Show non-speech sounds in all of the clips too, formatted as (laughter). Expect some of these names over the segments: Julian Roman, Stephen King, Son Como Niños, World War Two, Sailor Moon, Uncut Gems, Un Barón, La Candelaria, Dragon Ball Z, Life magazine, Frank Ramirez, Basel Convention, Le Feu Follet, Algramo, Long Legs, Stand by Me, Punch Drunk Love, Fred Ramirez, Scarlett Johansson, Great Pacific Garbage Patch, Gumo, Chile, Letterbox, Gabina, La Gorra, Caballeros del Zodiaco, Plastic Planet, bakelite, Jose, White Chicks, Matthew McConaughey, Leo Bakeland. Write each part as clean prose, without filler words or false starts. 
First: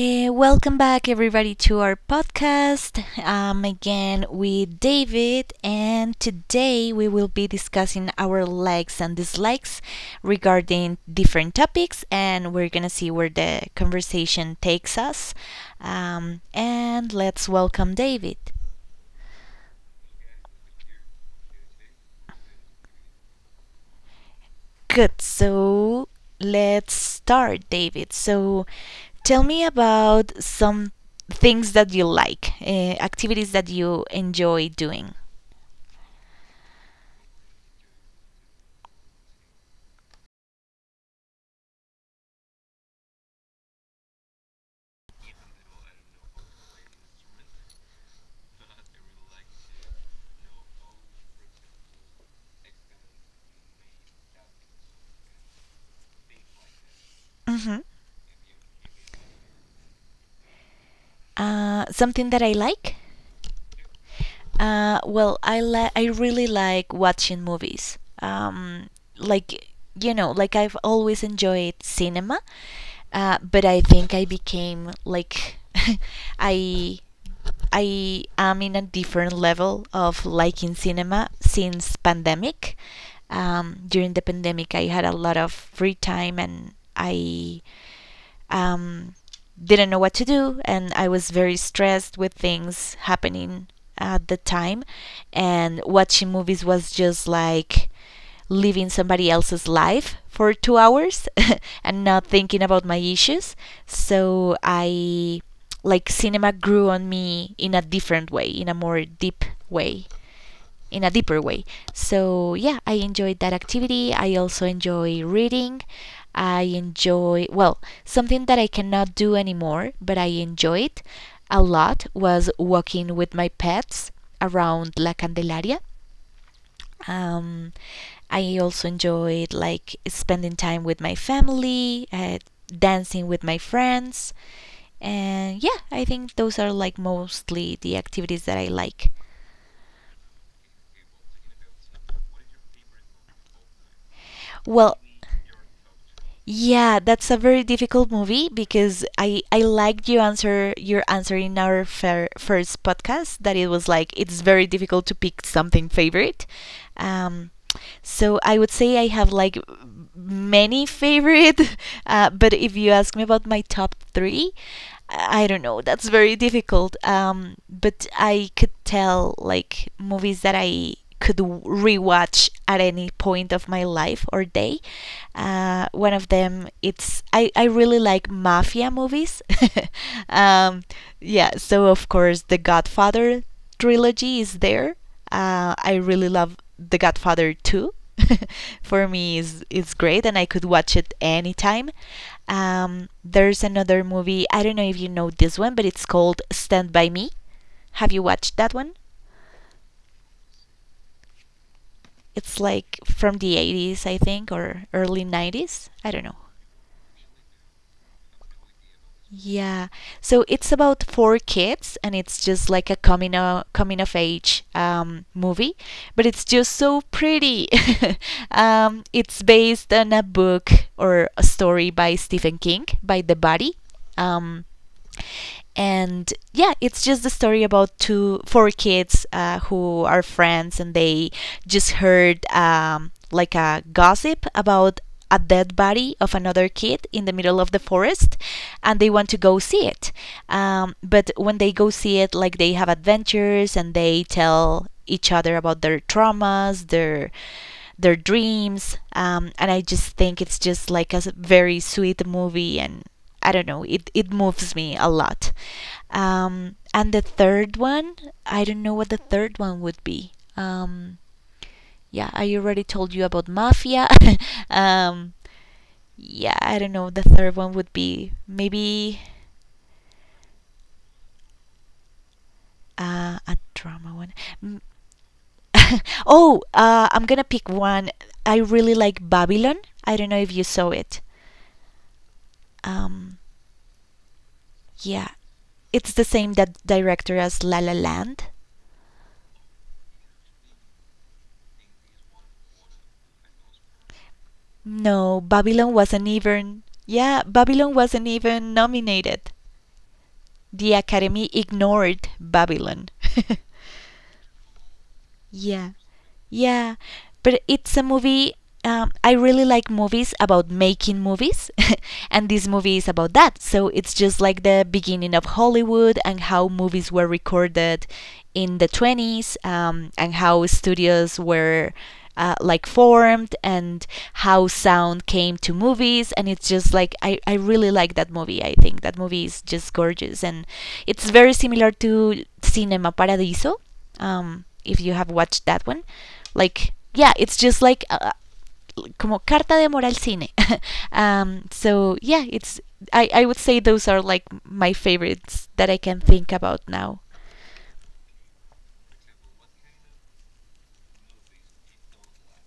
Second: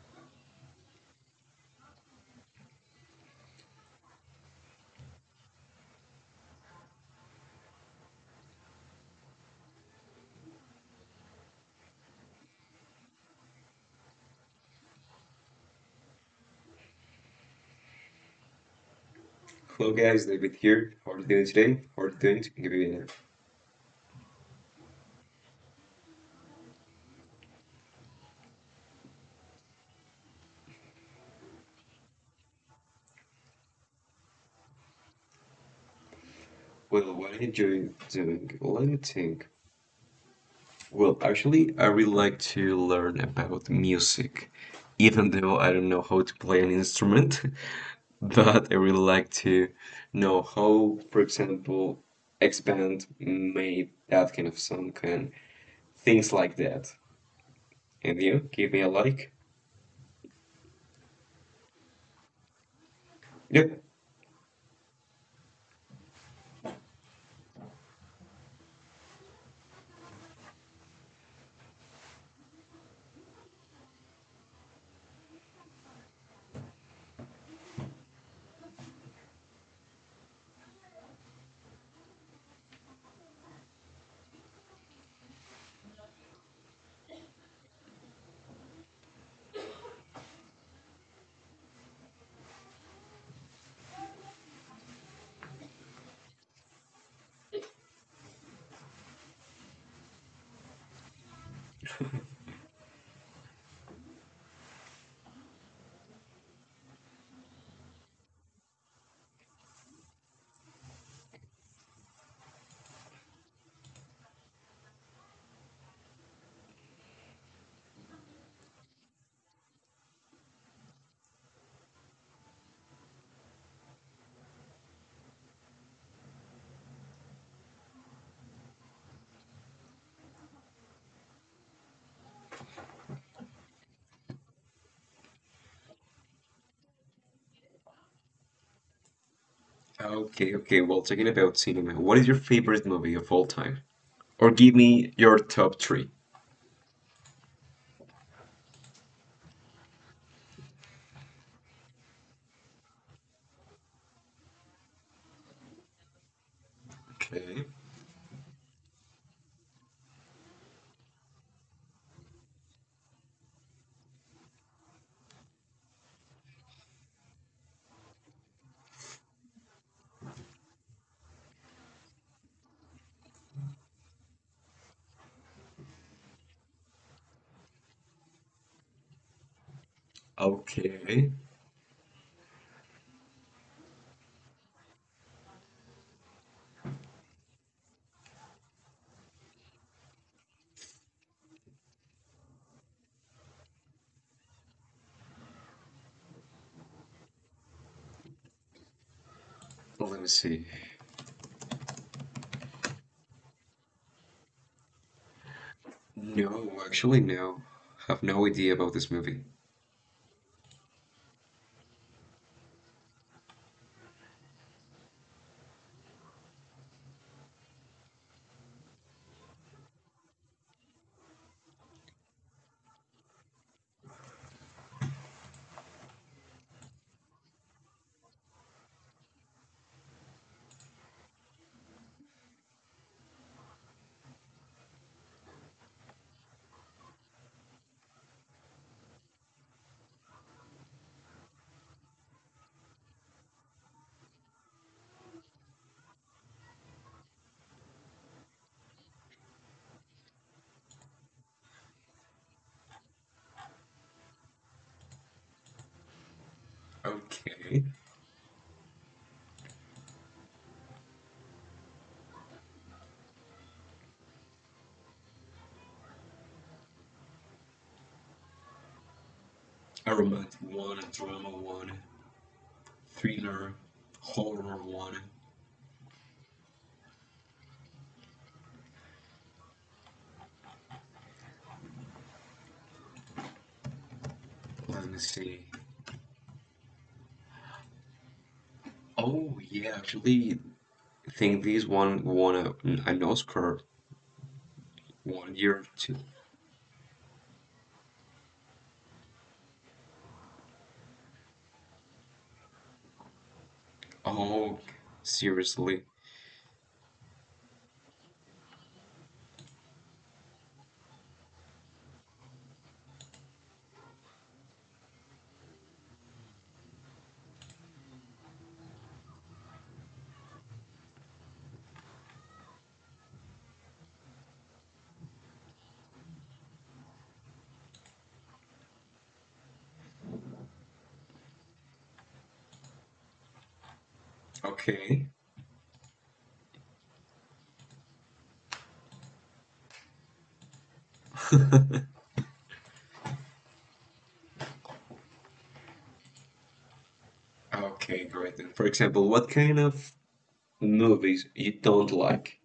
Welcome back, everybody, to our podcast. I'm again with David, and today we will be discussing our likes and dislikes regarding different topics, and we're gonna see where the conversation takes us. And let's welcome David. Hello guys, David here. How are you doing today? How are you doing, Gabina? Good, so let's start, David. So tell me about some things that you like, activities that you enjoy doing. Well, what are you enjoy doing, let me think. Well, actually, I really like to learn about music, even though I don't know how to play an instrument, (laughs) but I really like to know how, for example, X band made that kind of song and things like that. hmm And you, give me a like. Something that I like? Yep. I really like watching movies. Like you know, like I've always enjoyed cinema, but I think I became like (laughs) I I am in a different level of liking cinema since pandemic. During the pandemic, I had a lot of free time and I um, didn't know what to do, and I was very stressed with things happening at the time. And watching movies was just like living somebody else's life for 2 hours (laughs) and not thinking about my issues. So I like cinema grew on me in a different way, in a deeper way. So yeah, I enjoyed that activity. I also enjoy reading. I enjoy, well, something that I cannot do anymore, but I enjoyed a lot was walking with my pets around La Candelaria. Um, I also enjoyed like spending time with my family, dancing with my friends. And yeah, I think those are like mostly the activities that I like. Okay, okay. Well, talking about cinema, what is your favorite movie of all time? Or give Well, me your top three. yeah, that's a very difficult movie because I liked your answer in our first podcast that it was like it's very difficult to pick something favorite. Um, Okay. so I would say I have like many favorite, (laughs) but if you ask me about my top three, I don't know. That's very difficult. But I could tell like movies that I could rewatch at any point of my life or day. One of them, it's I really like mafia movies. (laughs) um, Okay. yeah, so of course the Godfather trilogy is there. I really love The Godfather 2. (laughs) For me, is it's great, and I could watch it anytime. There's another movie. I don't know if you know this one, but it's called Stand by Me. Have you watched that one? Let me see. It's like from the 80s, I think, or early 90s. I don't know. No, actually, no. I have no idea about this movie. Yeah. So it's about four kids, and it's just like a coming of age movie, but it's just so pretty. (laughs) It's based on a book or a story by Stephen King, by The Body. Um, and yeah, it's just a story about two four kids who are friends, and they just heard like a gossip about a dead body of another kid in the middle of the forest, and they want to go see it, but when they go see it, like they have adventures and they tell each other about their traumas, their dreams, and I just think it's just like a very sweet movie, and I don't know, it moves me a lot. And the third Okay. one, I don't know what the third one would be. Yeah, I already told you about Mafia. (laughs) um, yeah, I don't know. The third one would be maybe A romantic one, a drama one, a thriller, drama horror one. one. (laughs) Oh, I'm gonna pick one. I really like Babylon. I don't know if you saw it. Um, Let me yeah, see. it's the same that director as La La Land. Oh yeah, actually, I think this one won an Oscar No, one year or Babylon two. wasn't even. Yeah, Babylon wasn't even nominated. The Academy ignored Babylon. (laughs) Oh, Yeah. seriously? Yeah, but it's a movie. I really like movies about making movies, (laughs) and this movie is about that. So it's just like the beginning of Hollywood and how movies were recorded in the 20s, and how studios were like formed, and how sound came to movies. And it's just like I really like that movie. I think that movie is just gorgeous, and it's very similar to Cinema Paradiso, if you have Okay. watched that one. Like, yeah, it's just like como carta de amor al cine. (laughs) So (laughs) yeah, it's I would say those are like my favorites that I can think about now. Okay, great then. For example, what kind of movies you don't like?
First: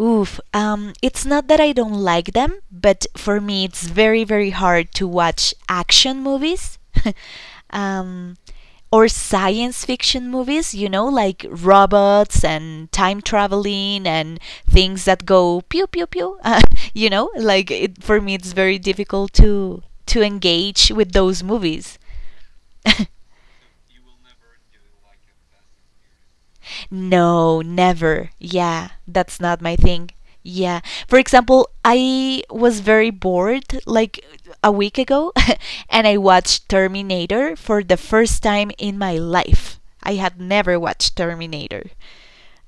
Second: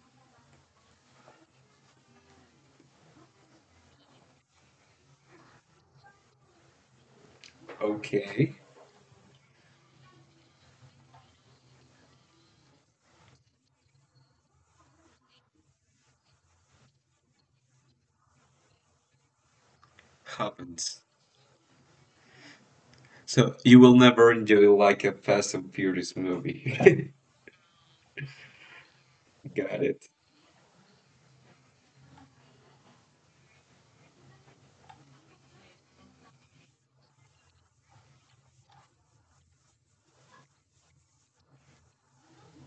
Oof. It's not that I don't like them, but for me, it's very, very hard to watch action movies (laughs) um, Okay, or science fiction movies, you know, like robots and time traveling and things that go pew, pew, pew. (laughs) You know, like for me, it's very difficult to engage happens. with those movies. (laughs) So you will never enjoy like a Fast and Furious movie. No, never. Yeah, that's (laughs) not my Got it. thing. Yeah. For example, I was very bored like a week ago (laughs) and I watched Terminator for the first time in my life. I had never watched Terminator.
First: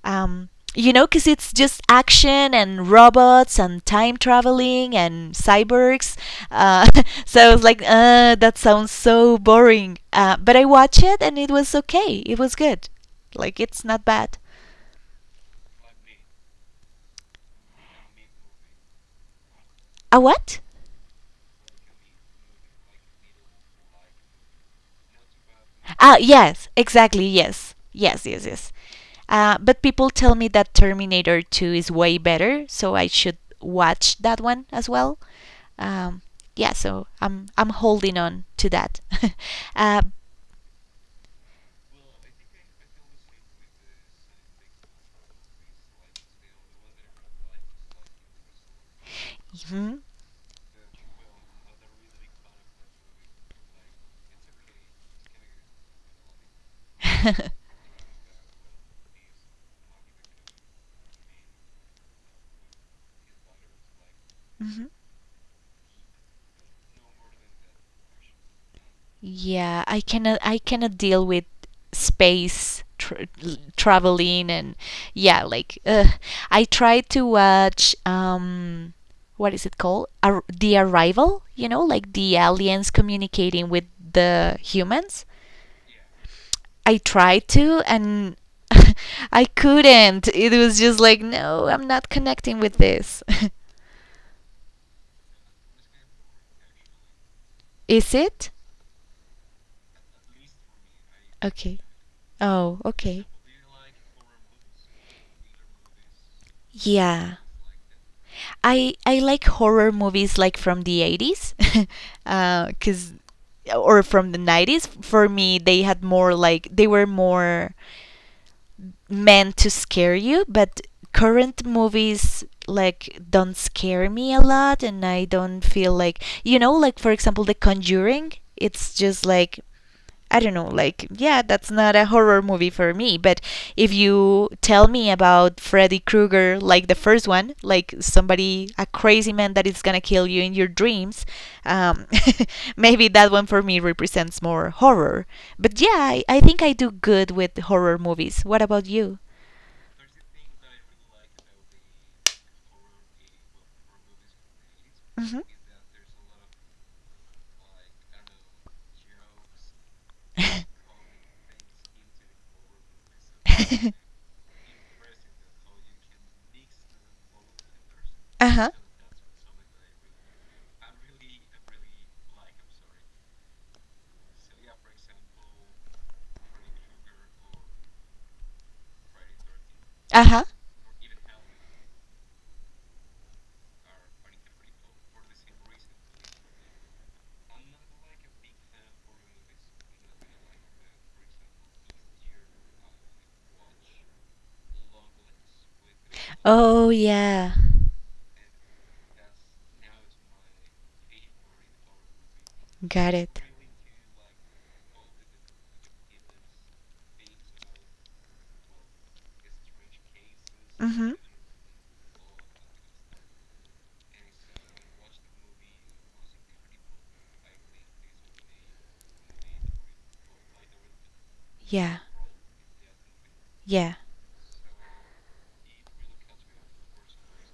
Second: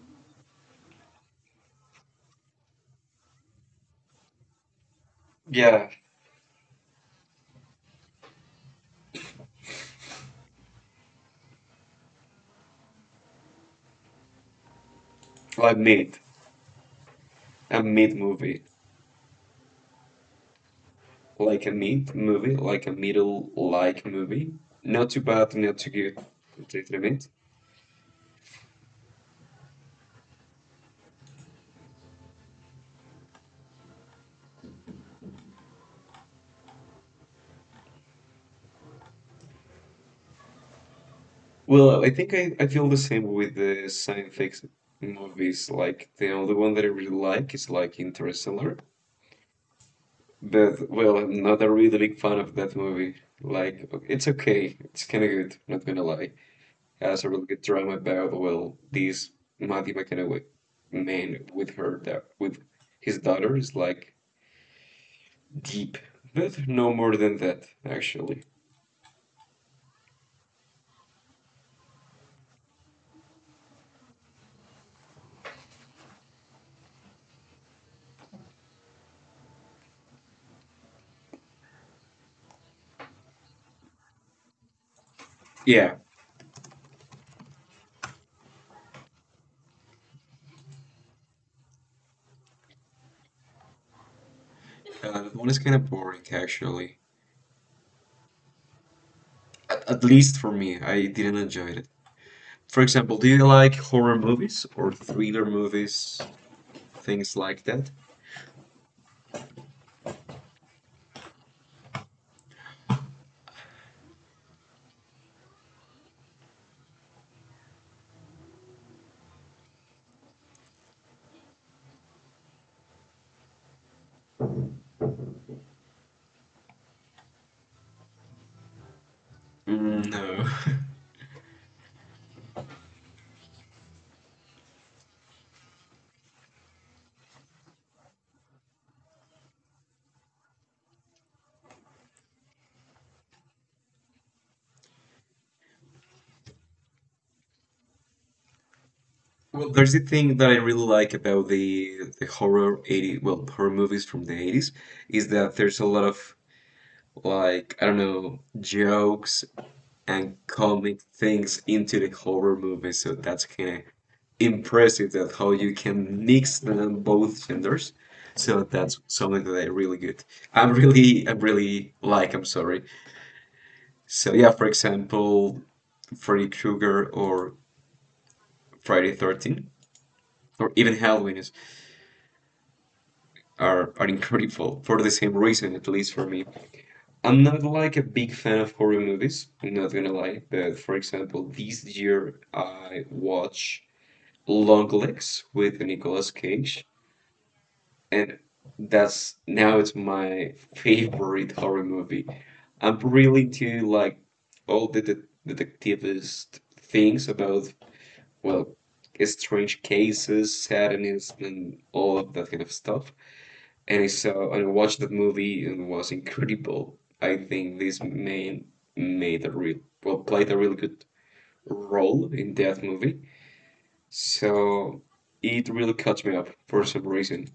Um, you know, because it's just action and robots and time traveling and Yeah, cyborgs. Uh, (laughs) I was like, that sounds so boring. But I watched it and it was okay. It was good. Like it's not bad. like meat, a meat movie, A what? like a meat movie, like a middle like movie. Not too bad, not too Ah, good. yes, Completely exactly. meat. Yes, yes, yes, yes. But people tell me that Terminator 2 is way better, so I should watch that one as well. Um, yeah, so I'm holding on to that. (laughs) uh, Well, I think I feel the same with the science fiction movies. Like the only one that I really like is like Interstellar. mhm. But well, I'm not a really big fan of that movie. Like it's okay, it's kind of good, not gonna lie. Sort of Mhm. like try my best, well, this Matthew McConaughey man with her, that with his daughter is like (laughs) deep, but no more than that actually. Yeah, I cannot deal with traveling and yeah, like I tried to watch what is it called, the Arrival, you know, like the aliens communicating with the humans, Yeah, I tried to, and (laughs) I couldn't. It was just like no, I'm not connecting with this. (laughs) That one is kind of boring actually. Is it? At least for me, I didn't enjoy Okay. it. Oh, For example, okay. do you like horror movies or thriller movies, Yeah, things like that? I like horror movies like from the 80s, (laughs) 'cause or from the 90s. For me, they had more like they were more meant to scare you, but current movies like don't scare me a lot, and I don't feel like, you know, like for example The Conjuring, it's just like Mm, I no. don't know, (laughs) like, yeah, that's not a horror movie for me. But if you tell me about Freddy Krueger, like the first one, like somebody, a crazy man that is gonna kill you in your dreams, um, (laughs) maybe that one for me represents more horror. But yeah, I think I do good with horror movies. What about you? Well, there's the thing that I really like about the horror 80, well, horror movies from the 80s is Hmm. that there's a lot of, like, I don't know, jokes and comic things into the horror movie. So that's kind of impressive, that how you can mix them both genders. uh So huh. that's something that I really good. I really like. I'm sorry. So yeah, for example, Freddy Krueger or Friday 13 Uh huh. (laughs) or even Halloween is, are incredible for the same reason, at least for me. I'm not like a big fan of horror movies, I'm not gonna lie, but for example, this year I watched Long Legs with Nicolas Cage, Oh, yeah. and that's now it's my favorite horror movie. I'm Got it. really into like all the de detectivist things about, well, strange cases, Mm hmm. sadness, and all of that kind of stuff, and I watched that movie and it was incredible. I think this man made a real well played a really good Yeah. role in that movie. Yeah. So it really caught me up for some reason.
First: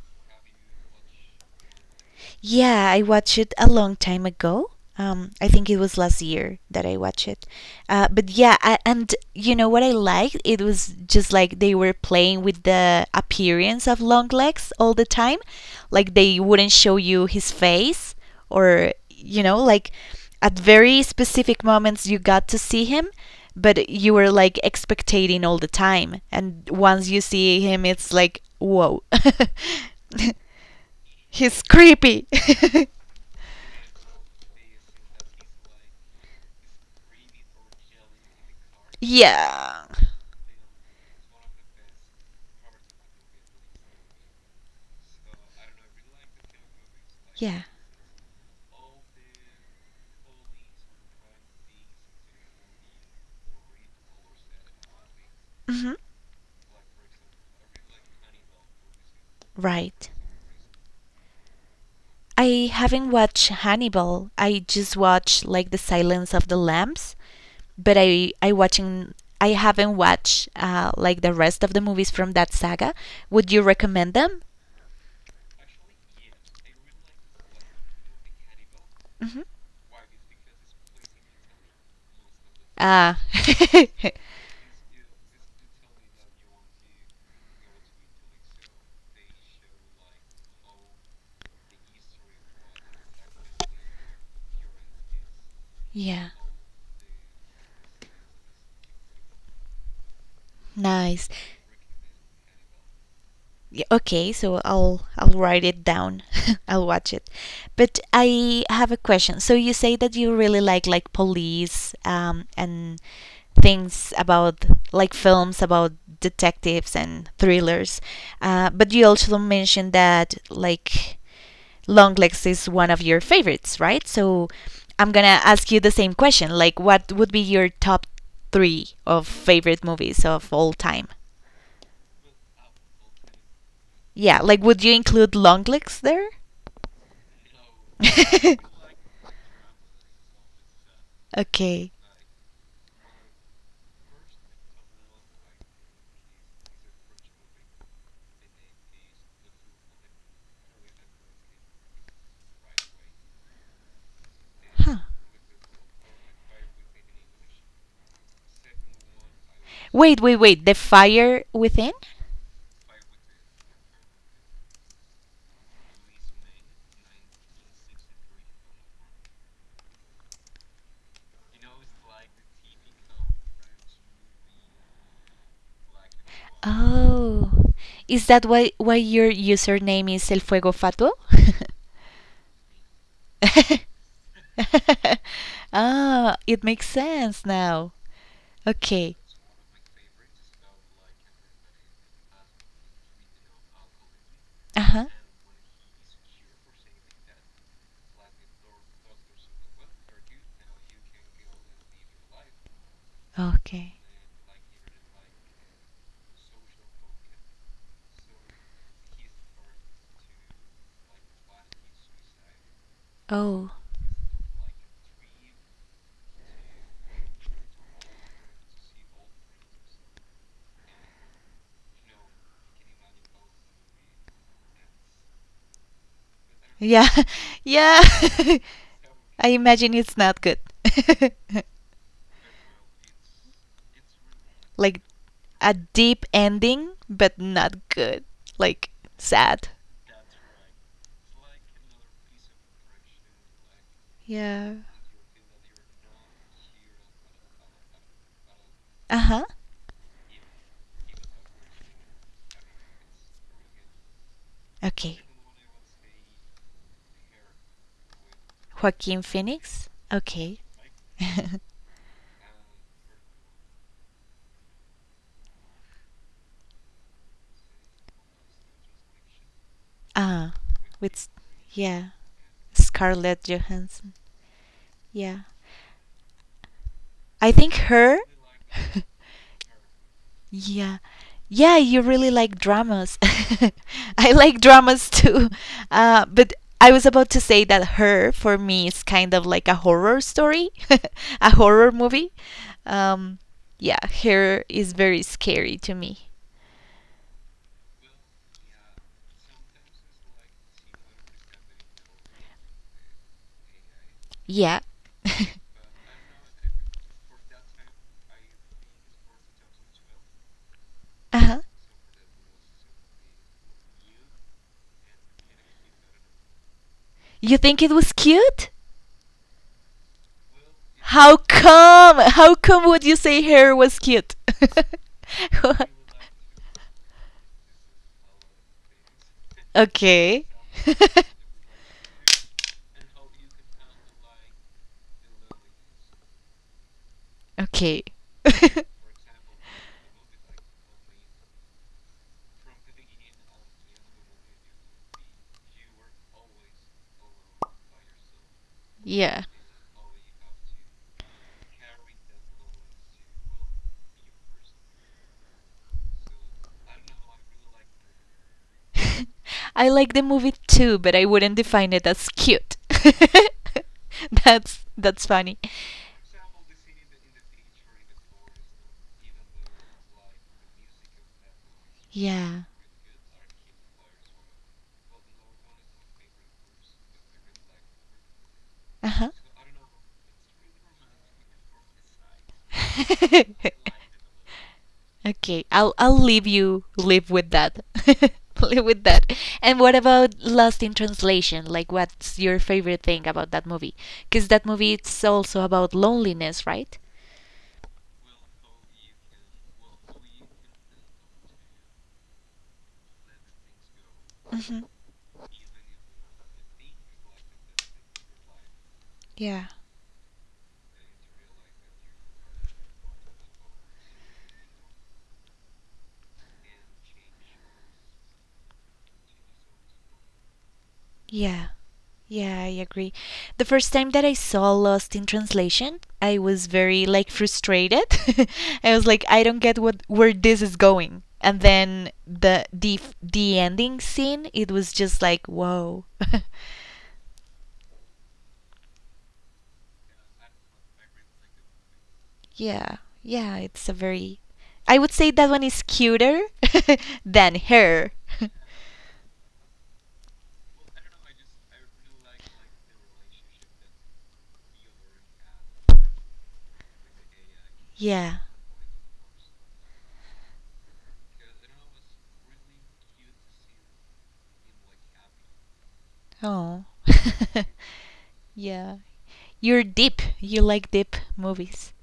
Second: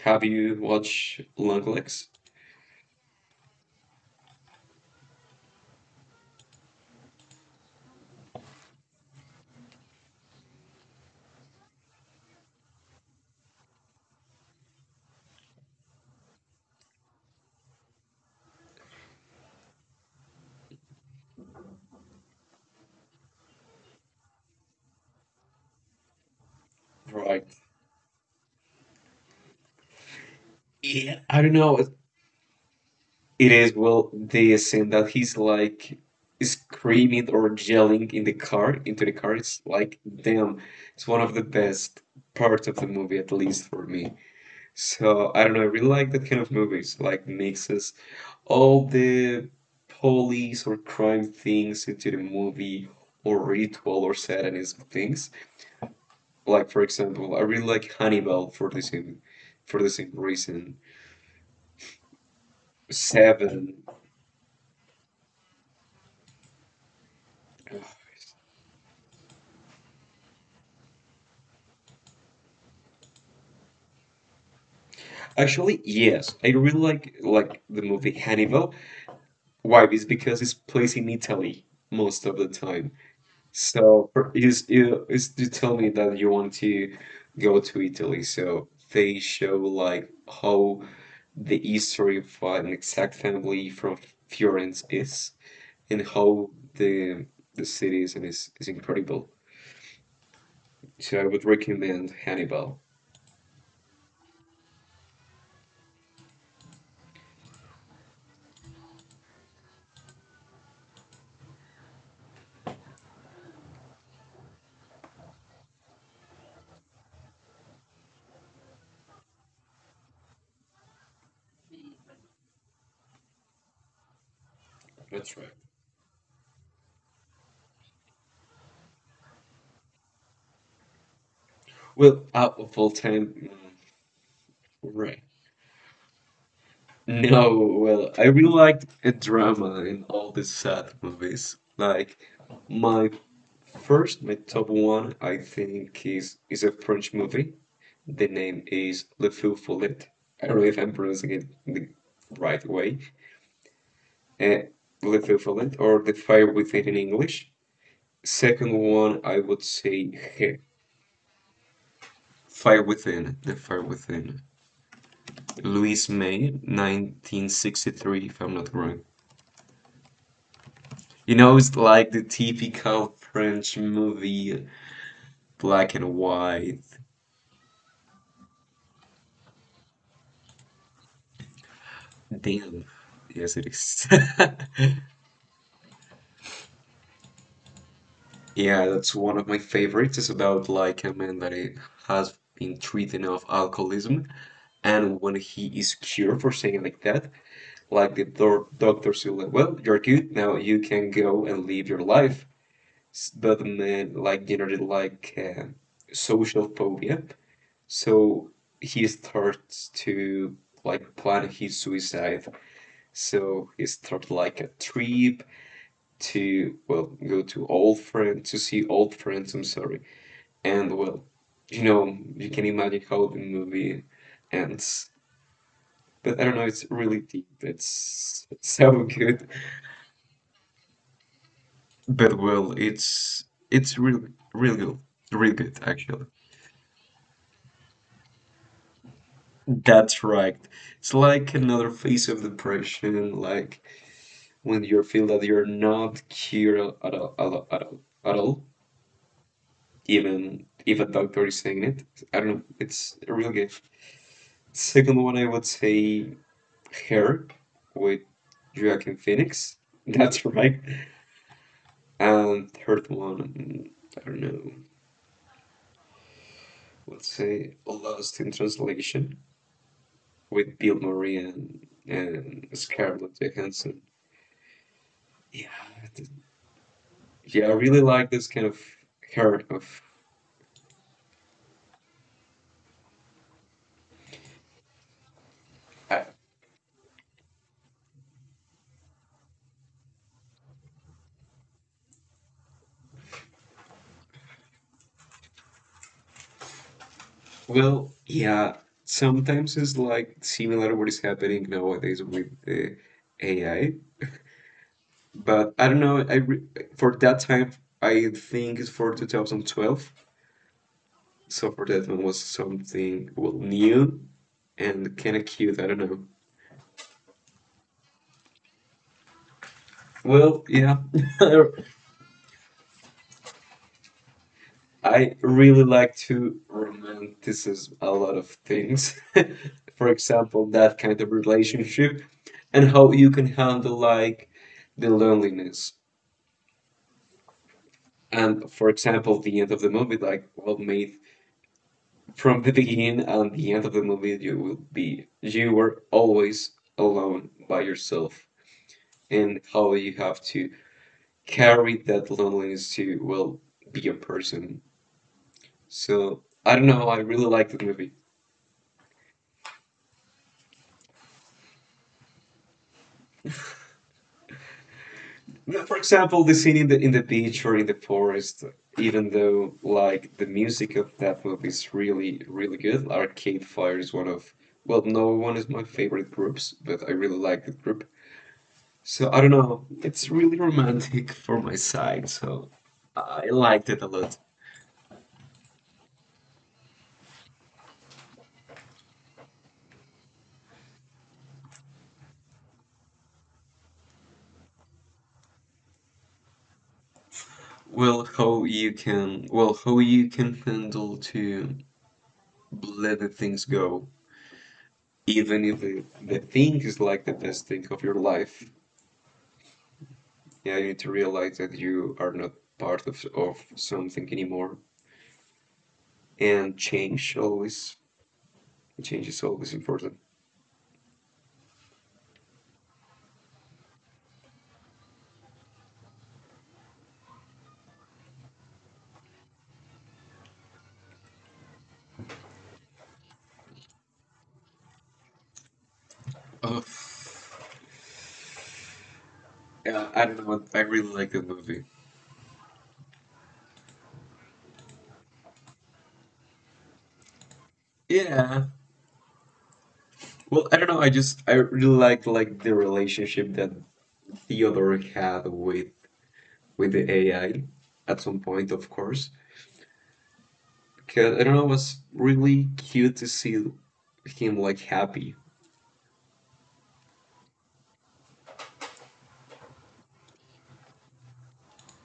Have you watched Long Legs? Yeah, I watched it a long time ago. I think it was last year that I watched it. And you know what I liked? It was just like they were playing with the appearance of Longlegs all the time. Like they wouldn't show you his face, or, you know, like at very specific moments you got to see him, but you were like expectating all the time. And once you Right. see him, it's like, whoa. (laughs) Yeah, I don't He's know. creepy. (laughs) It is, well, the scene that he's like screaming or yelling in the car into the car. It's Yeah. like damn, it's one of the best parts of the movie, at least for me. So I don't know, I really like that kind of movies, like Yeah. mixes all the police or crime things into the movie, or ritual or satanism things. Hmm. Like for example, I really like Hannibal for the same Right. reason. I haven't watched Seven. Hannibal. I just watched like The Silence of the Lambs, but I haven't watched like the rest of the movies from that saga. Would you recommend them? Actually, yes, I really like the movie Hannibal. Hmm. Why? It's because it's placed in Italy most of the time. Ah. So you tell me that you want to go to Italy, so they show like how the history of an exact family from Florence is, and (laughs) Yeah. how the the city is, and is incredible. So I Nice. would recommend Hannibal. Y- Okay, so I'll write it down. (laughs) I'll watch it. But I have a question. So you say that you really like police and things about like films about detectives and thrillers. But you also mentioned that like Longlegs is one of your favorites, right? So I'm That's gonna right. ask you the same question. Like, what would be your top three of favorite movies of all time? Well, out of all time, mm, Yeah, like would you right. include Long Legs there? No, well, I really (laughs) liked a drama in all these sad movies. Okay. Like my my top one I think is a French movie. The name is Le Feu Follet. I don't know if I'm pronouncing it the right way. Uh, Huh. Le Feu Follet, or The Fire Within in English. Second one I would say Wait, wait, Her. wait. The Fire Within? Fire Within, The Fire Within. Louise May, 1963, if I'm not wrong. You know, it's like the typical French movie, black and white. Oh. Is that why your username is El Fuego Fatuo? (laughs) Damn. Yes, it (laughs) is. (laughs) Ah, it makes sense now. Yeah, that's Okay. one of my favorites. It's about like a man that it has been treating of alcoholism, Uh huh. and when he is cured, for saying like that, like the do doctors will, like, well, you're good now, you can go and live your life. But the Okay. man like generally like social phobia, so he starts to like plan his suicide. So Oh. he starts like a trip to, well, go to old friends, to see old friends. I'm sorry. And well, you know, you can imagine how the movie ends. But I don't know, it's Yeah. really deep. (laughs) Yeah. It's (laughs) (laughs) so good. I imagine it's not good. (laughs) But well, it's really really good. Like Really good, a actually. deep ending, but not good. Like sad. That's right. It's like another phase of depression, like Yeah. when you feel that you're not cured at all, at all, at all, at all, Uh huh. even if a doctor is saying it. I don't know, it's really good. Second Okay. one, I would say Herb with Joaquin Joaquin Phoenix. Phoenix? (laughs) That's Okay. right. (laughs) And third one, I don't know. Let's say Lost in Translation Ah, with Bill with s- Murray and, yeah, and Scarlett Scarlett Johansson. Johansson. Yeah, Yeah, I yeah, I think really her. like this kind of her (laughs) of. Yeah, yeah, you really like dramas. (laughs) I like dramas too, Uh, but I was about to say that her for me is kind of like a horror story, (laughs) a horror movie. Um, yeah, her is very scary to me. well, yeah, sometimes it's like similar what is happening nowadays with the AI, Yeah. (laughs) but I don't know. I re for that time, I think it's for 2012. Uh-huh. So for that one was something well new and kind of cute. I don't know. You think it was cute? Well, yeah, How come? How come would you say hair was cute? (laughs) I (laughs) really What? like to romanticize a lot of things. (laughs) For Okay. example, that kind of relationship and how you can handle like the loneliness. (laughs) Okay. And (laughs) for example, the end of the movie, like well made, from the beginning and the end of the movie, you will be you were always alone by yourself, Yeah. and how you have to carry that loneliness to, well, be a person. So I don't know. I really like the movie. (laughs) I like the movie too, but I wouldn't define it as cute. (laughs) That's funny. No, for example, the scene in the beach or in the forest. Even though like the music of that movie is really Yeah. really good. Arcade Fire is one of well, no, one is my favorite groups, but I really like the group. Uh-huh. So I don't know. It's really romantic for my side. So I (laughs) liked it a lot. Okay, I'll leave you live with that. (laughs) Live with that. And what about Lost in Translation? Like what's your favorite thing about that movie? Cuz that movie, it's also about loneliness, right? Well how you can handle to let the things go, Mhm. even if the thing is like the best thing of your life, Yeah. yeah, you need to realize that you are not part of something anymore. And change is always important. Yeah. Yeah, I agree. The first time that I saw Lost in Translation, I was very like frustrated. (laughs) I was like, I don't get what where this is going. And then the ending scene, it was just like, whoa. (laughs) Oh, yeah, I don't know. I really like the movie. Yeah, yeah, it's a very. I would say that one is cuter (laughs) than her. (laughs) Yeah. Well, I don't know. I really like the relationship that Theodore had with the AI at Yeah. some point, of course. Because I don't know, it was really cute to see him like happy. Oh. (laughs) Yeah. You're deep. You like deep movies.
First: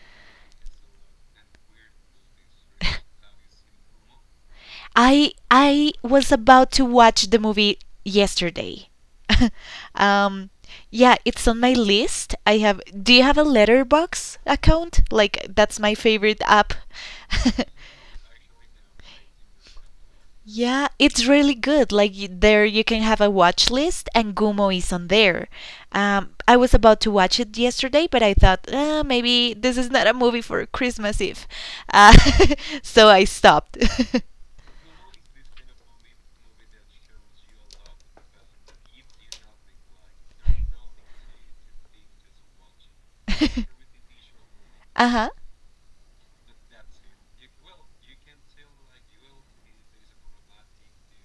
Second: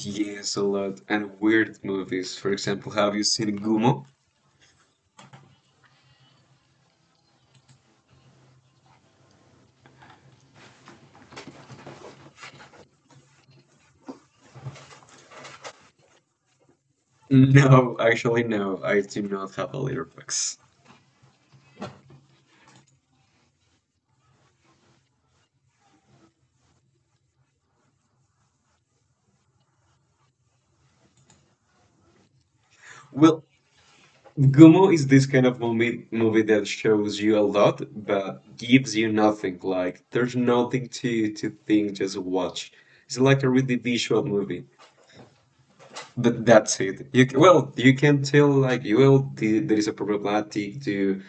Yes, a lot. And weird movies. For example, have you (laughs) seen Gumo? I was about to watch the movie yesterday. (laughs) um, yeah, it's on my list. I have. Do you have a Letterbox account? Like that's my favorite app. (laughs) No, actually, no. I do not have a letterbox. Yeah, it's really good. Like there you can have a watch list and Gumo is on there. I was about to watch it yesterday, but I thought maybe this is not a movie for Christmas Eve. Uh, (laughs) so I Well, stopped. (laughs) Gumo is this kind of movie that shows you a lot but gives you nothing. Like there's nothing to think, just watch. It's like a really visual (laughs) movie. Uh huh. But that's it. You can, well, you can tell like there is a problematic to,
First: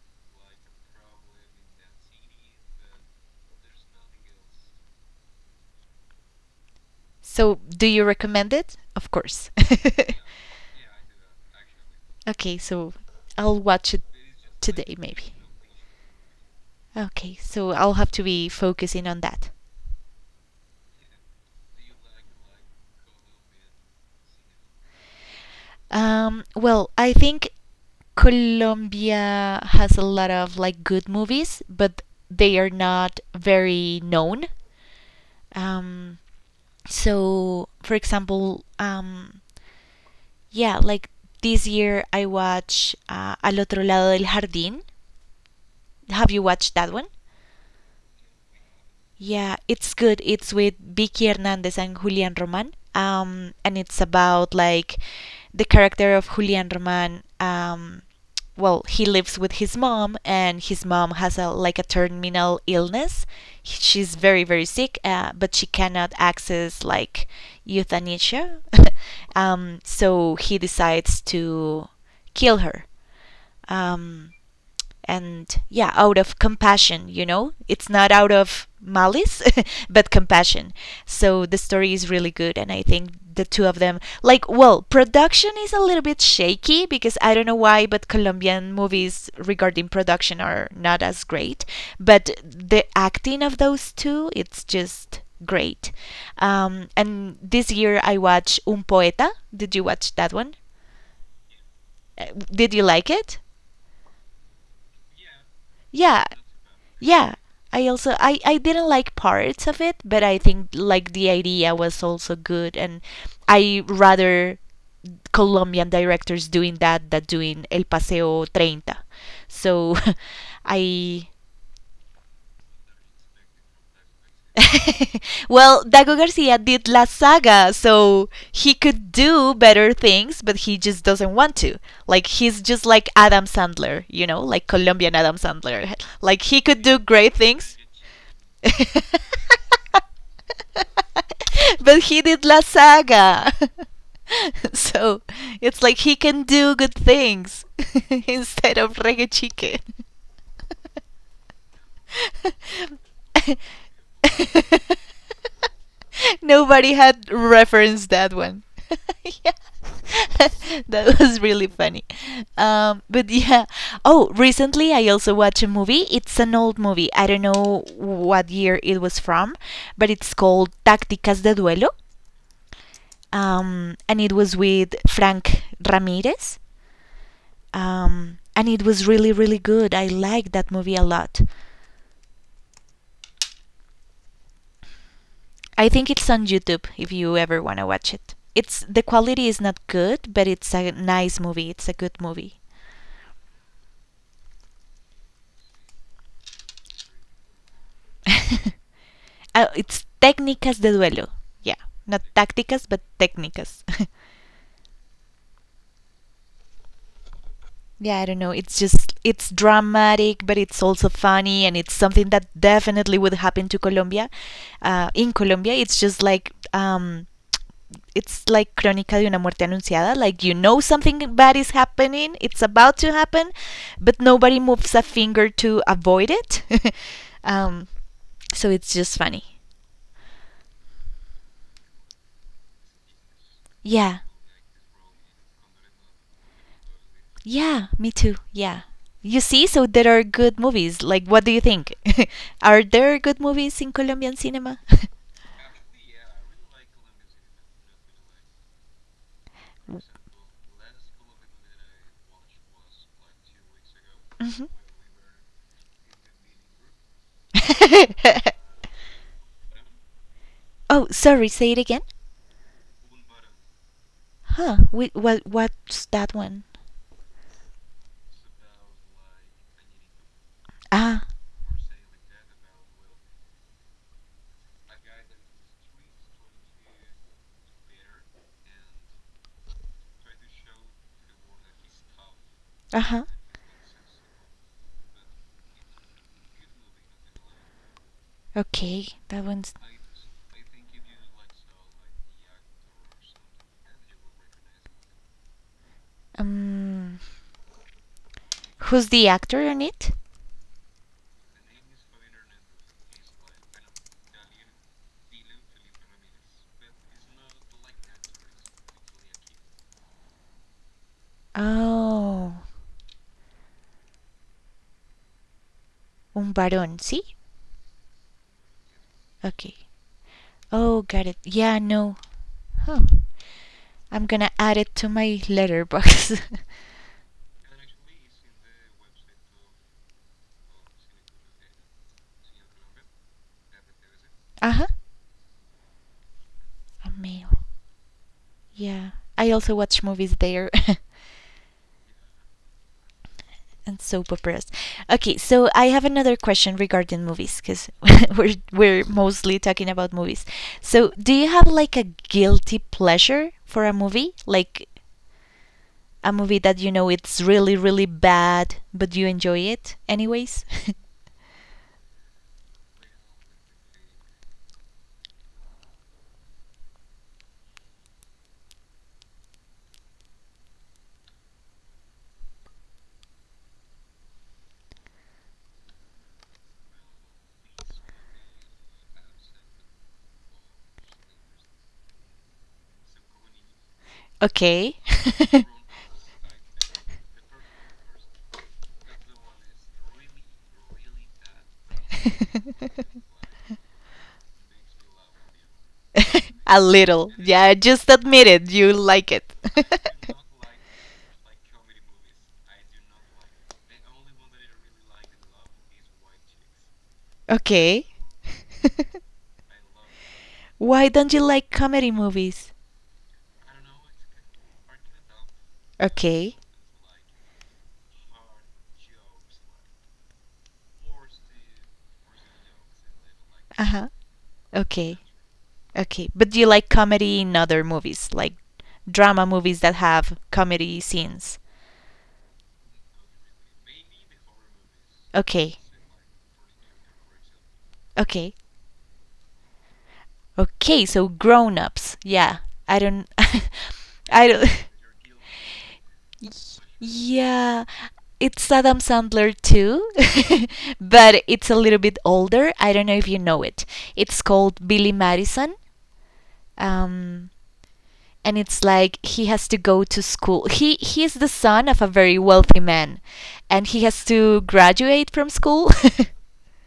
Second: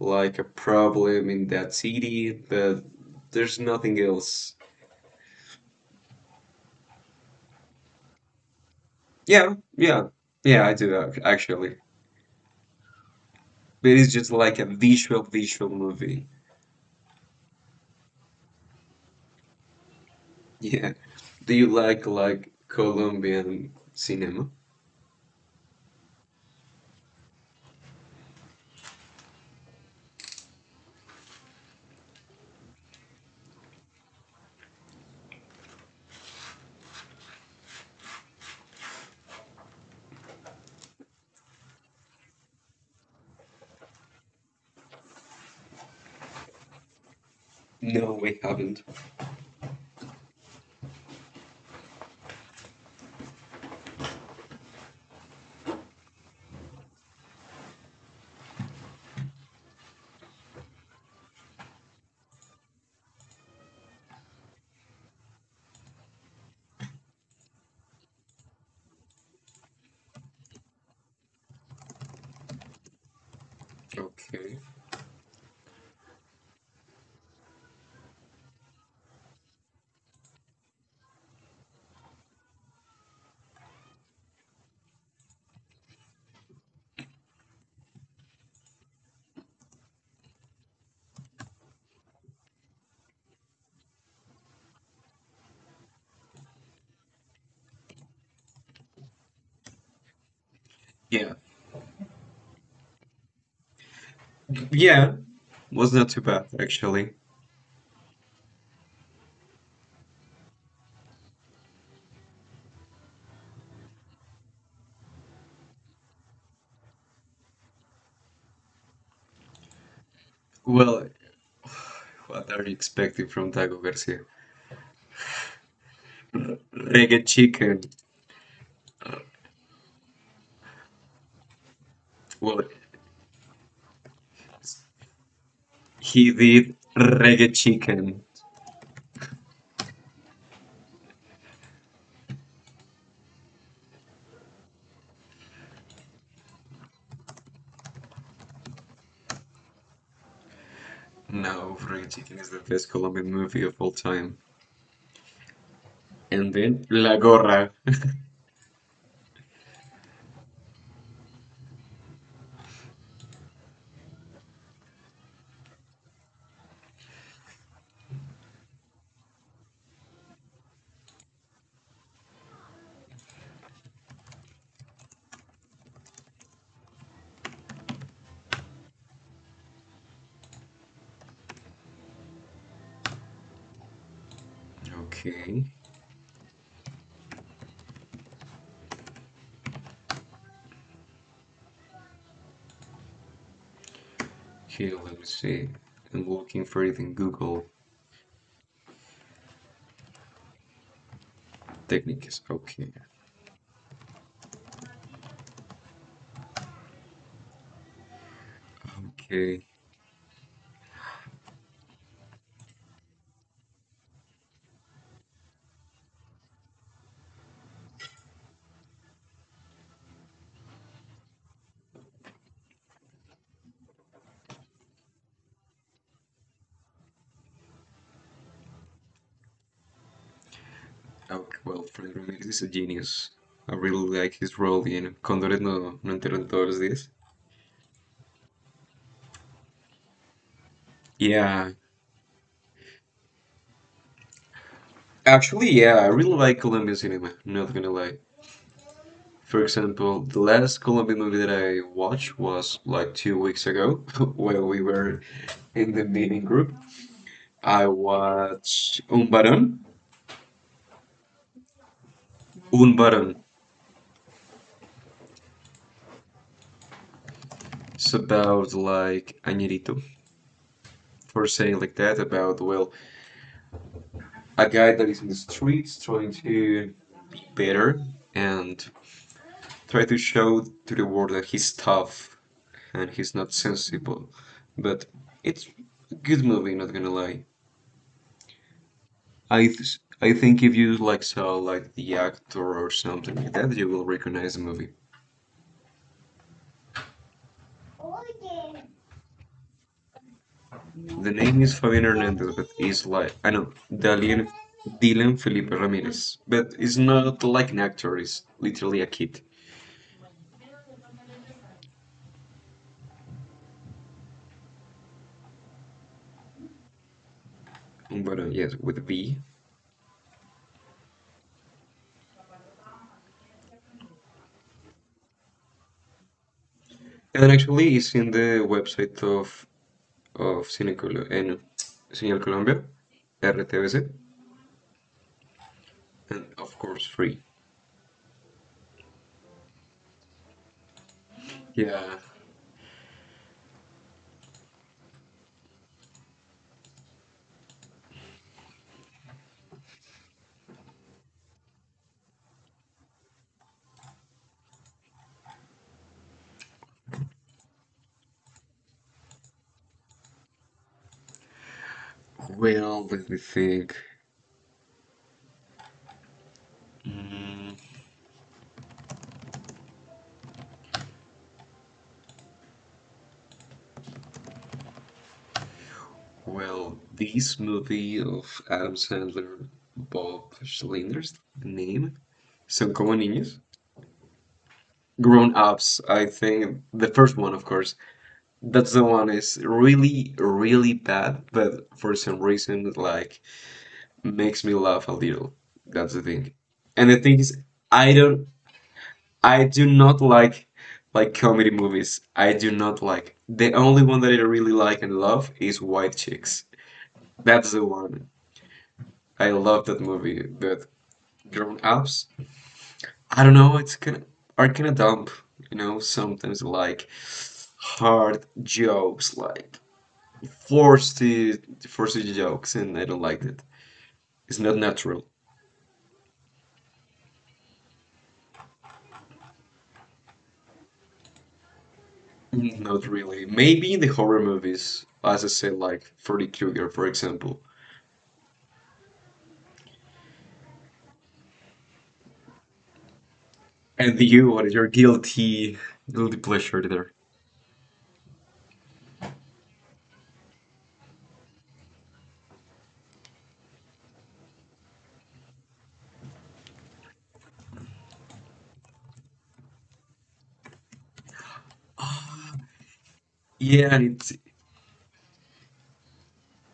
like, a problem in that city, but there's nothing else. So, do you recommend it? Of course. Yeah, yeah, yeah, I do actually. (laughs) Okay, so I'll But watch it it's just like a today, maybe. visual movie. Okay, so I'll have to be focusing on that. Yeah. Do you like Colombian cinema? Well, I think Colombia has a lot of like good movies, but they are not very known. Um, so, for example, yeah, like this year I watched Al otro lado del jardín. Have you watched that one? No, we haven't. Yeah, it's good. It's with Vicky Hernandez and Julian Roman. And it's about like the character of Julian Roman. Well, he lives with his mom, and his mom has a like a terminal illness. She's very sick, but she cannot access like euthanasia. (laughs) So he decides to kill her um, Okay. and yeah, out of compassion, you know? It's not out of malice, (laughs) but compassion. So the story is really good, and I think the two of them, like, well, production is a little bit shaky because I don't know why, but Colombian movies regarding production are not as great. But the acting of those two, it's just great. And this year I watched Un Poeta. Did you watch that one? Yeah. Did you like it? Yeah. Was not Yeah, too bad actually. yeah. I also I didn't like parts of it, but I think like the idea was also good, and I rather Colombian directors doing that than doing El Paseo 30. So (laughs) Well, I what are you expecting from Taco Garcia? (laughs) well, Dago Garcia did La Reggae Saga, chicken. so he could do better things, but he just doesn't want to. Like, he's Well, just like Adam Sandler, you know, like Colombian Adam Sandler. (laughs) Like, he he could did do great Reggae things. Chicken. (laughs) But he did La Saga. (laughs) So it's like he can do good things (laughs) instead of reggae chicken. No, Reggae Chicken is the best Colombian movie of all time. (laughs) And Nobody then La had Gorra. referenced that one. (laughs) Yeah. (laughs) That was really funny. But yeah. Oh, recently I also watched a movie. It's an old movie. I don't know what year it was from, but it's called Tácticas de Duelo. And it was with Frank Ramirez. And it was really, really good. I liked that movie a lot. (laughs) Okay. I think it's on YouTube if you ever want to watch it. It's the quality is not good, but it's a nice movie. It's a good movie. Okay, let me see. I'm looking for it in Google. (laughs) Oh, it's Técnicas de Duelo. Yeah, not Techniques. tácticas, Okay. but técnicas. (laughs) Yeah, I don't know. It's just it's Okay. dramatic, but it's also funny, and it's something that definitely would happen to Colombia. In Colombia, it's just like it's like Crónica de una muerte anunciada. Like you know something bad is happening, it's about to happen, but nobody moves a finger to avoid it. (laughs) um, so it's just funny. Okay. Well, Fred Ramirez is a genius. I really Yeah, like his role in Condores no Enteren Todos Días. yeah, me too. Yeah. You see, so there are good movies. Like, what do you Yeah. think? (laughs) Are there good movies in Colombian cinema? (laughs) Actually, yeah, I really like Colombian cinema. Not gonna lie. For example, the last Colombian movie that I watched was like 2 weeks ago (laughs) Mhm. when we were in the meeting group. I (laughs) watched Un Barón. Oh, sorry, say it again. Un Barón. Huh, wait, what's that one? It's about like Añerito, Ah, for saying like that, about, well, a guy that is in the streets trying to be better and try to show to the world that he's tough uh and huh. he's not sensible. But it's a good movie, not gonna lie. Okay, that I one's. th- I think if you like saw like the actor or something like that, you will recognize the movie. Um, who's the actor on it? The name is Fabian Hernandez, but he's like I know Dalian Dylan Felipe Ramirez, but he's not like an actor. He's literally a kid. Oh, un varón, see? But yes, with B. Okay. Oh, got it. Yeah, no. Huh. I'm gonna add it to my letterbox. (laughs) And actually, it's in the website of Cine and Señal Colombia, RTVC, Uh huh. and of A course male. free. Yeah. I also watch movies there. (laughs) Yeah. And soap operas. Okay, so I have another question regarding movies because (laughs) we're mostly talking about movies. So, do you have like a guilty pleasure for a movie? Like a movie that you know it's really bad, but you enjoy it anyways? Well, let me think. Mm, well, this movie of Adam Sandler, Bob Schlinder's name, Son Como Niños. (laughs) Okay. Grown Ups, I think the first one, of course. That's the one is really, really bad, but for some (laughs) reason, like (laughs) makes me laugh a little. That's the thing. (laughs) A And the little. thing is, Yeah, just I admit don't, it. You like it. I do not (laughs) like like comedy movies. I do not like. The only one that I really like and love is White Chicks. That's the Okay. one. I (laughs) love that movie. But Why don't you like grown comedy ups. movies? I don't know. It's kind of are kind of dumb. You know, Okay. sometimes like hard jokes, like forced forced jokes, and I don't like that. Uh huh. It's not Okay. natural. Okay. But do you like comedy in other movies, like drama movies that have comedy scenes? Mm, not really. Maybe in the horror movies, as I said, Okay. like Freddy Krueger, for example. Okay. Okay, so grown-ups. Yeah. I don't And (laughs) I you, what don't is (laughs) your guilty pleasure there? Yeah, it's Adam Sandler too, (laughs) but it's a little bit older. I don't know if you know it. It's called Billy Madison. Um, and it's like he has to go to school. He is the son of a very Ah, wealthy man, and yeah, he and has it's to graduate from school. (laughs)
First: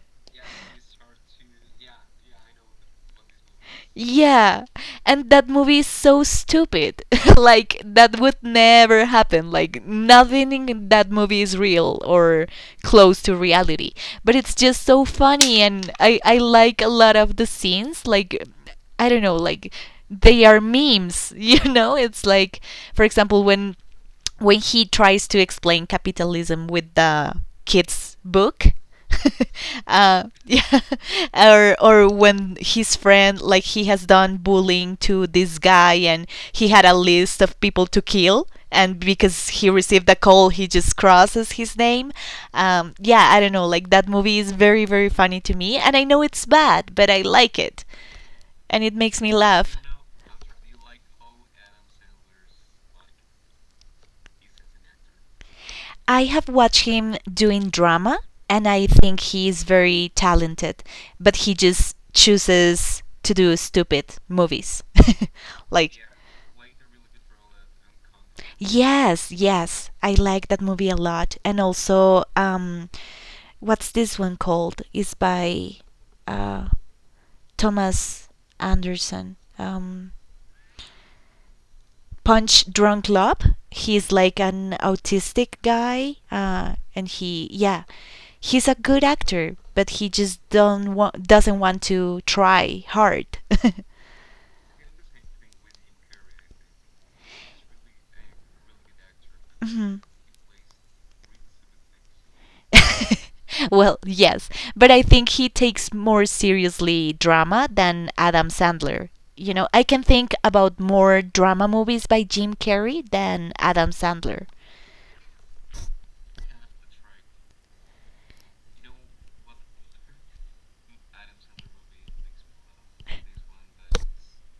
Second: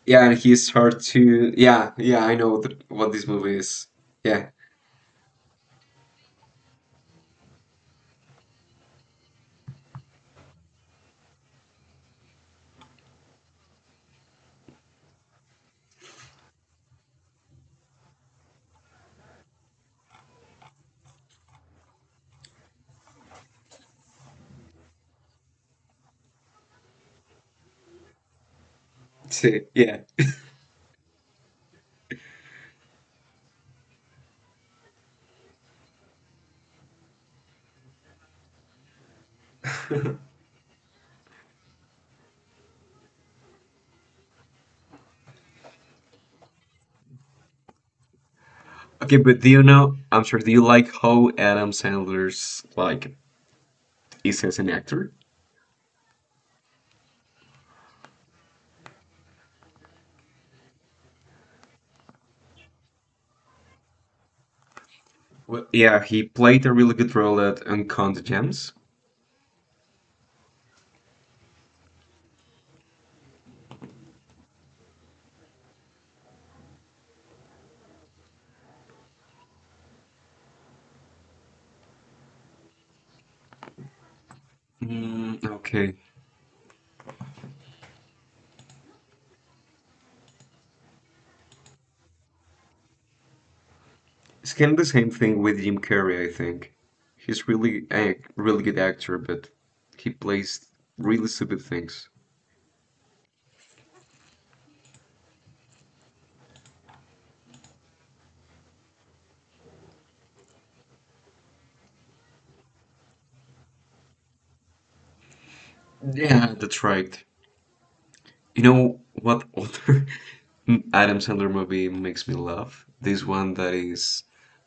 yeah, and he's hard to yeah, yeah. I know th what this movie is. Yeah, Yeah, and that movie is so stupid. (laughs) Like that would never happen. Like nothing in that movie is real or close to reality. But it's just so funny, and I like a lot of the scenes. Like I don't know, like they are memes. (laughs) You know, it's like for example when he tries to explain capitalism with the kids book see, (laughs) yeah. (laughs) Yeah. Or when his friend like he has done bullying to this guy and he had a list of people to kill and because he received a call he just crosses his name yeah I don't know like that movie is very funny to me and I know it's bad but I like it and it Okay, makes but me do you laugh. know, I'm sure, do you like how Adam Sandler's like is as an actor? I have watched him doing drama and I think he is very talented, but he just chooses to do stupid movies. Well, (laughs) yeah, Like he played a really good role at Uncut Gems. yes, yes, I like that movie a lot and also what's this one called? It's by uh Thomas Anderson. Punch Drunk Love. He's like an Mm, autistic okay. guy, and he's a good actor, but he just don't want doesn't want to try hard. (laughs) It's kind of the same thing with Jim Carrey, I think. He's really a really good actor, but Mhm. he plays really stupid things. (laughs) Well, yes, but I think he takes more seriously drama than Adam Sandler. You know, I can think about more drama movies by Jim Carrey than Adam Sandler. Yeah, that's right. You know what other (laughs) Adam Sandler movie makes me laugh? This one that is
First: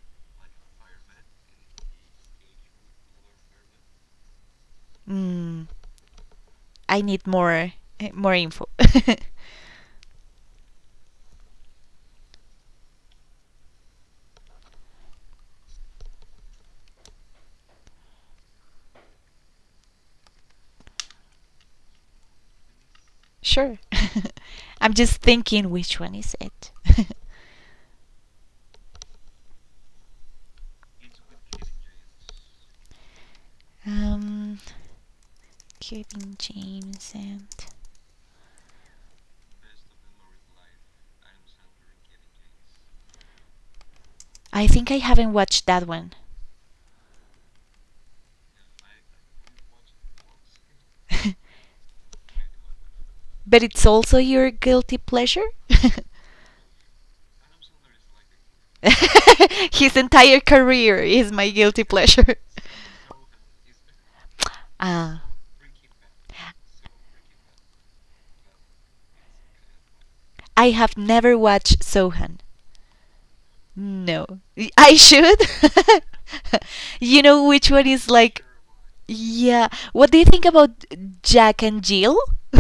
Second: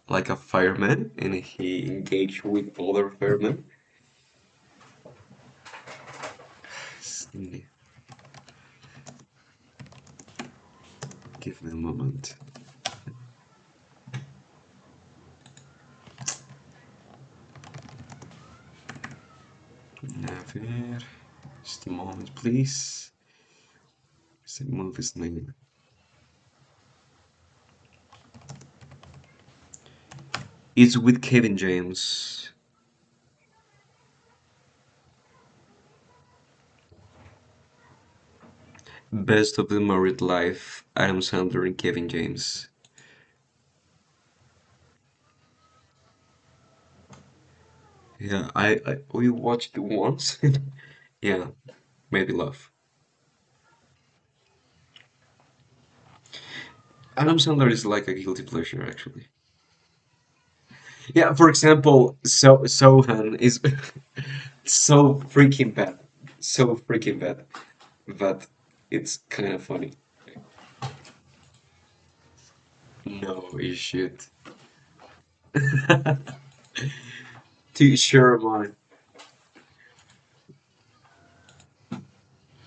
like a fireman and he engaged with other firemen. Mm. I need Just more more info. (laughs) give me a moment. Never. Just a moment, please. Sure. What's the (laughs) I'm movie's just name? thinking which one is it. It's with Kevin James. (laughs) um, Kevin James and Best of the Married Life, Adam Sandler and Kevin James. I think I haven't watched that one. Yeah, I we watched it once. (laughs) Yeah, (laughs) maybe love. But it's also your guilty pleasure? (laughs) Adam Sandler is like a guilty pleasure, actually. (laughs) His entire career Yeah, is for my guilty example, pleasure. so (laughs) Sohan is (laughs) so Ah. freaking bad, so freaking bad, but it's kind of funny. I have never watched Sohan. No, you should. No. (laughs) I should? (laughs) You know which one To is share like. mine. Yeah. What do you think about Jack and Jill? (laughs)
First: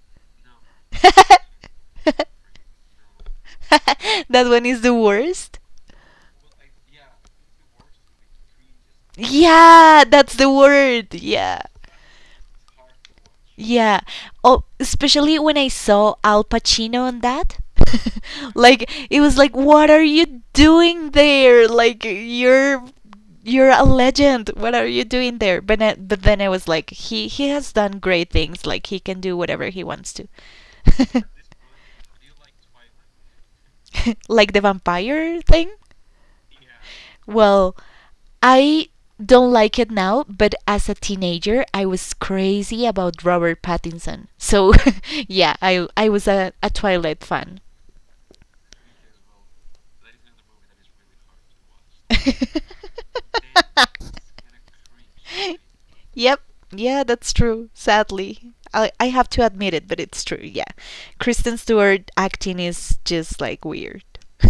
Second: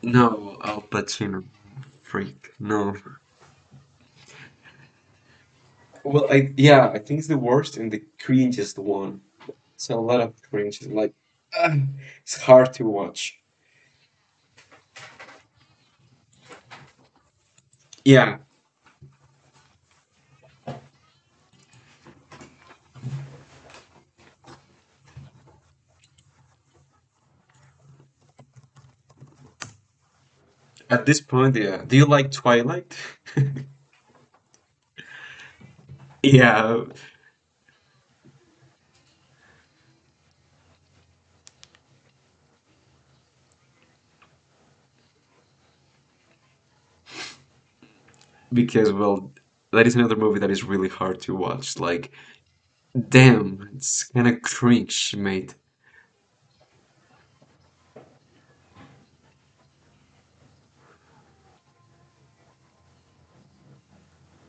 No, Al Pacino, (laughs) freak. No. That one is the worst. Well, I yeah, I think it's the worst and the cringiest one. It's a Yeah, lot that's of the cringe. It's word. like Yeah. (sighs) ah, it's hard to watch. Yeah. Oh, especially when I saw Al Pacino on that. Yeah, (laughs) Like it was like what are you doing there? Like you're a legend. What are you doing there? But then I was like he has done great things. Like he can do whatever he wants to. (laughs) at this point, yeah. Do you like Twilight? (laughs) Like the vampire thing? Yeah, Well, I don't like it now, but as a teenager, I was crazy about Robert Pattinson. So, (laughs) yeah, I was a Twilight fan. because well, that is another movie that is really hard to watch. Like, (laughs) damn, it's kind of cringe, mate. Yep. Yeah, that's true. Sadly, I have to admit it, but it's true. Yeah, Kristen Stewart acting is just like weird. (laughs)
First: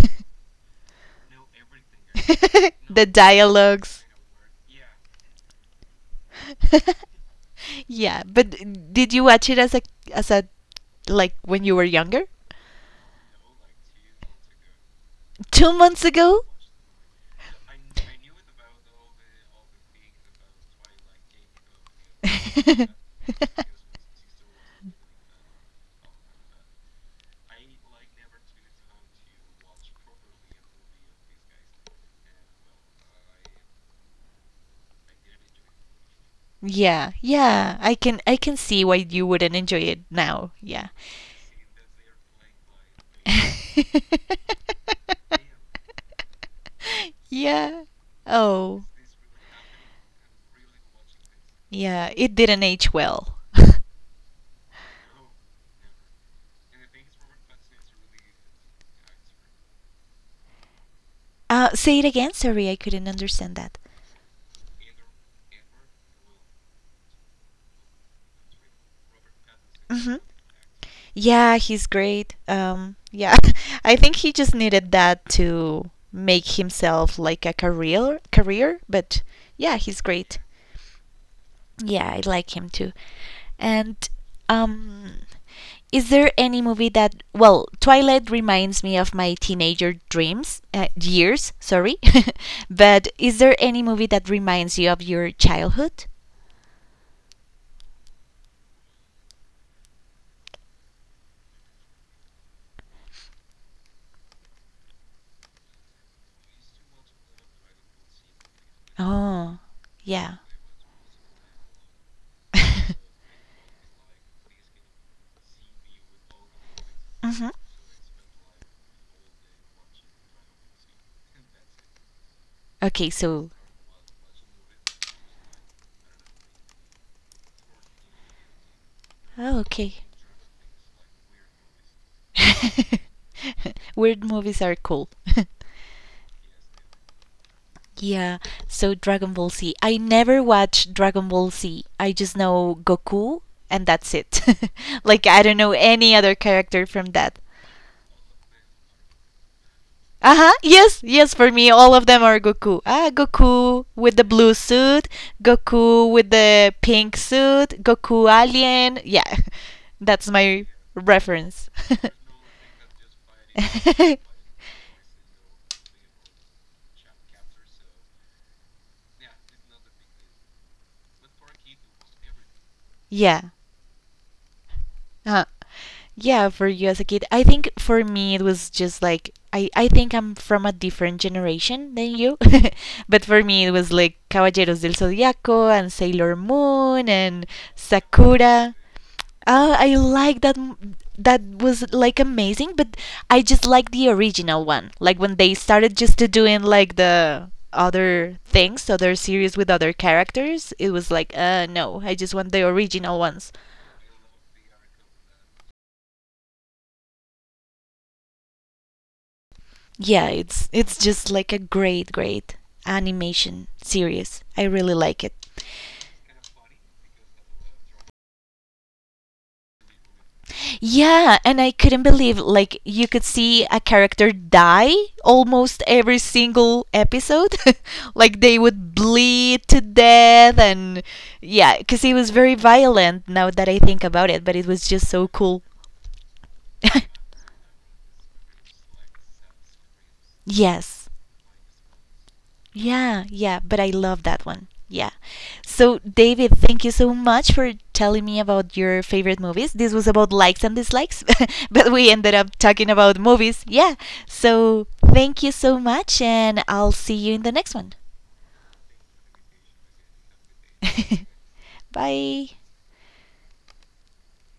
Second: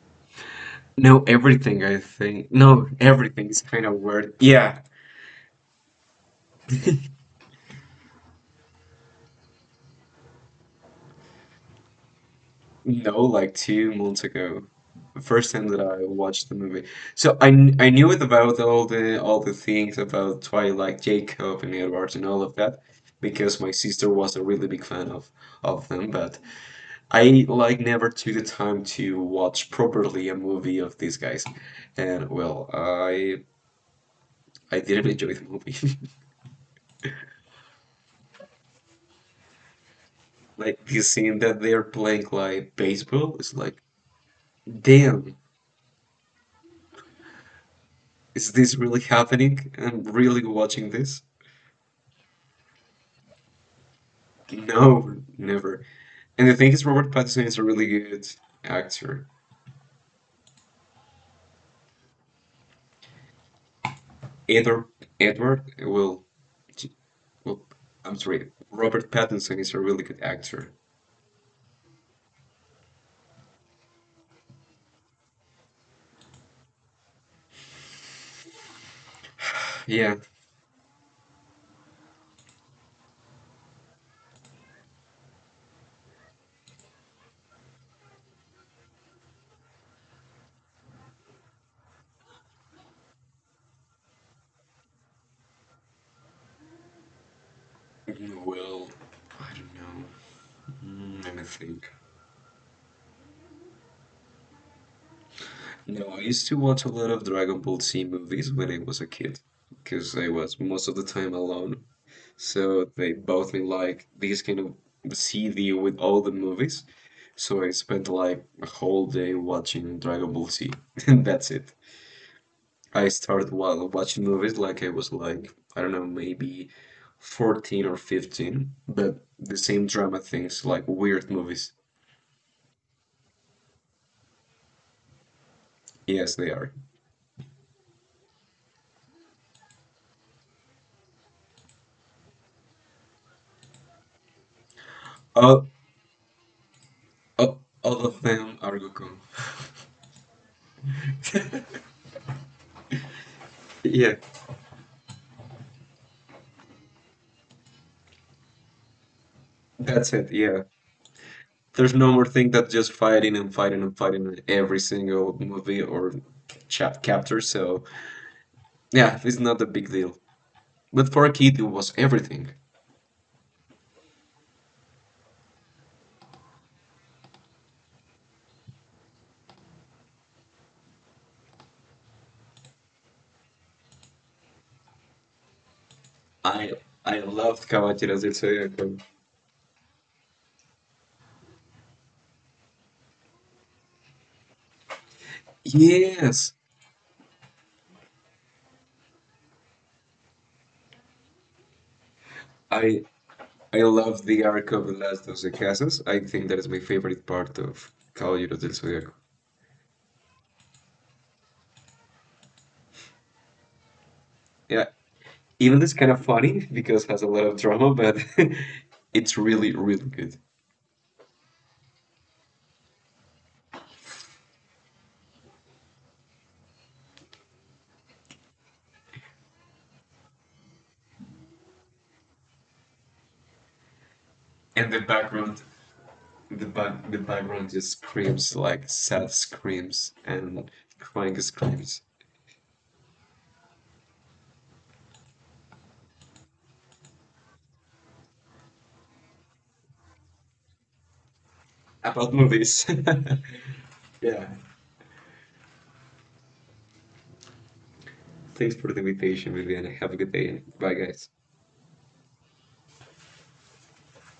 No, everything I (laughs) think. No, The everything is kind of dialogues. weird. Yeah, Yeah, yeah, but did you watch it as a like when you were younger? no, like 2 months ago. First time Two that I months ago? watched the movie. So I I knew it about all the things about Twilight, Jacob and Edward and all of that because my sister was a really big fan of them, but (laughs) I like never took the time to watch properly a movie of these guys. And well, I didn't enjoy the movie. (laughs) Yeah, yeah. I can see why you wouldn't enjoy it now. Like Yeah. the scene that they're playing like baseball is like, damn, (laughs) Yeah. is this Oh. really happening? I'm really watching this? Yeah, it didn't age well. No, never. And the thing is, Robert Pattinson is a really good actor. (laughs) Uh say it again. Sorry, I couldn't understand that. Edward Edward will I'm sorry, Robert Pattinson is a really good Mhm. actor. Yeah, he's great. Yeah. (laughs) I think he just needed that to make himself like a career, but yeah, he's Yeah, great. Yeah, I like him too. And um, is there any movie that? Well, Twilight reminds me of my teenager dreams years. Sorry, (laughs) but is there any movie that reminds you of your childhood? well, I don't know. Mm, let me think. No, I used to watch a lot of Dragon Ball Z movies when I was a kid Oh, because I yeah. was most of the time alone. (laughs) hmm So they bought me like this kind of CD with all the movies. So I spent like a whole day watching Dragon Ball Z, (laughs) and that's it. Okay, I so started while watching movies like I was like, I don't know, maybe 14 or 15, but oh, the same okay. drama things, like weird movies. (laughs) Weird movies are cool. (laughs) Yes, they are. Yeah, so Dragon Ball Z. I never watched Dragon Ball Z. I just know Goku and that's it. (laughs) Like I don't Oh, know any other character from that. oh, all of them are Goku. Uh-huh. Yes, yes, for me (laughs) all of them are Goku. Ah, Goku Yeah, with the blue suit, Goku with the pink suit, Goku alien. Yeah. (laughs) that's That's it. Yeah. my reference. There's no more thing that just fighting and fighting and (laughs) fighting in (laughs) every single movie or chapter. So yeah, it's not a big deal. But for a kid, it was everything. Yeah. Uh, yeah, for you as a kid. I think for me it was just like I think I'm from a different generation than you. (laughs) But for me it was like Caballeros del Zodiaco and Sailor I Moon I and loved Kawachiras. Sakura. Oh, I like that that was like amazing, but I just like the original one. Like when they started just to Yes, doing like the other things, other series with other characters, it was like, no, I just want the I original ones. I love the arc of the last of the Casas. I think that is my favorite part of Caballeros del Zodiaco. Yeah, it's just like a great animation series. I Yeah, really like it. even it's kind of funny because it has a lot of drama, but (laughs) it's really, really good. Yeah, and I couldn't believe like you could see a character die almost every single episode. (laughs) Like they would bleed to death and yeah, cuz it was very violent now that I think about it, but it was And the just so cool. background, the (laughs) background just screams like sad screams and Yes. crying screams Yeah, yeah, but I love that one. Yeah. So, David, thank you so much for telling me about your favorite movies. This was about likes and dislikes, (laughs) but we ended about up talking movies. (laughs) about movies. Yeah. Yeah, So, thank you so much, and I'll see you in the next one. thanks for the invitation, Vivian. Have a good day. Bye, guys. (laughs) Bye.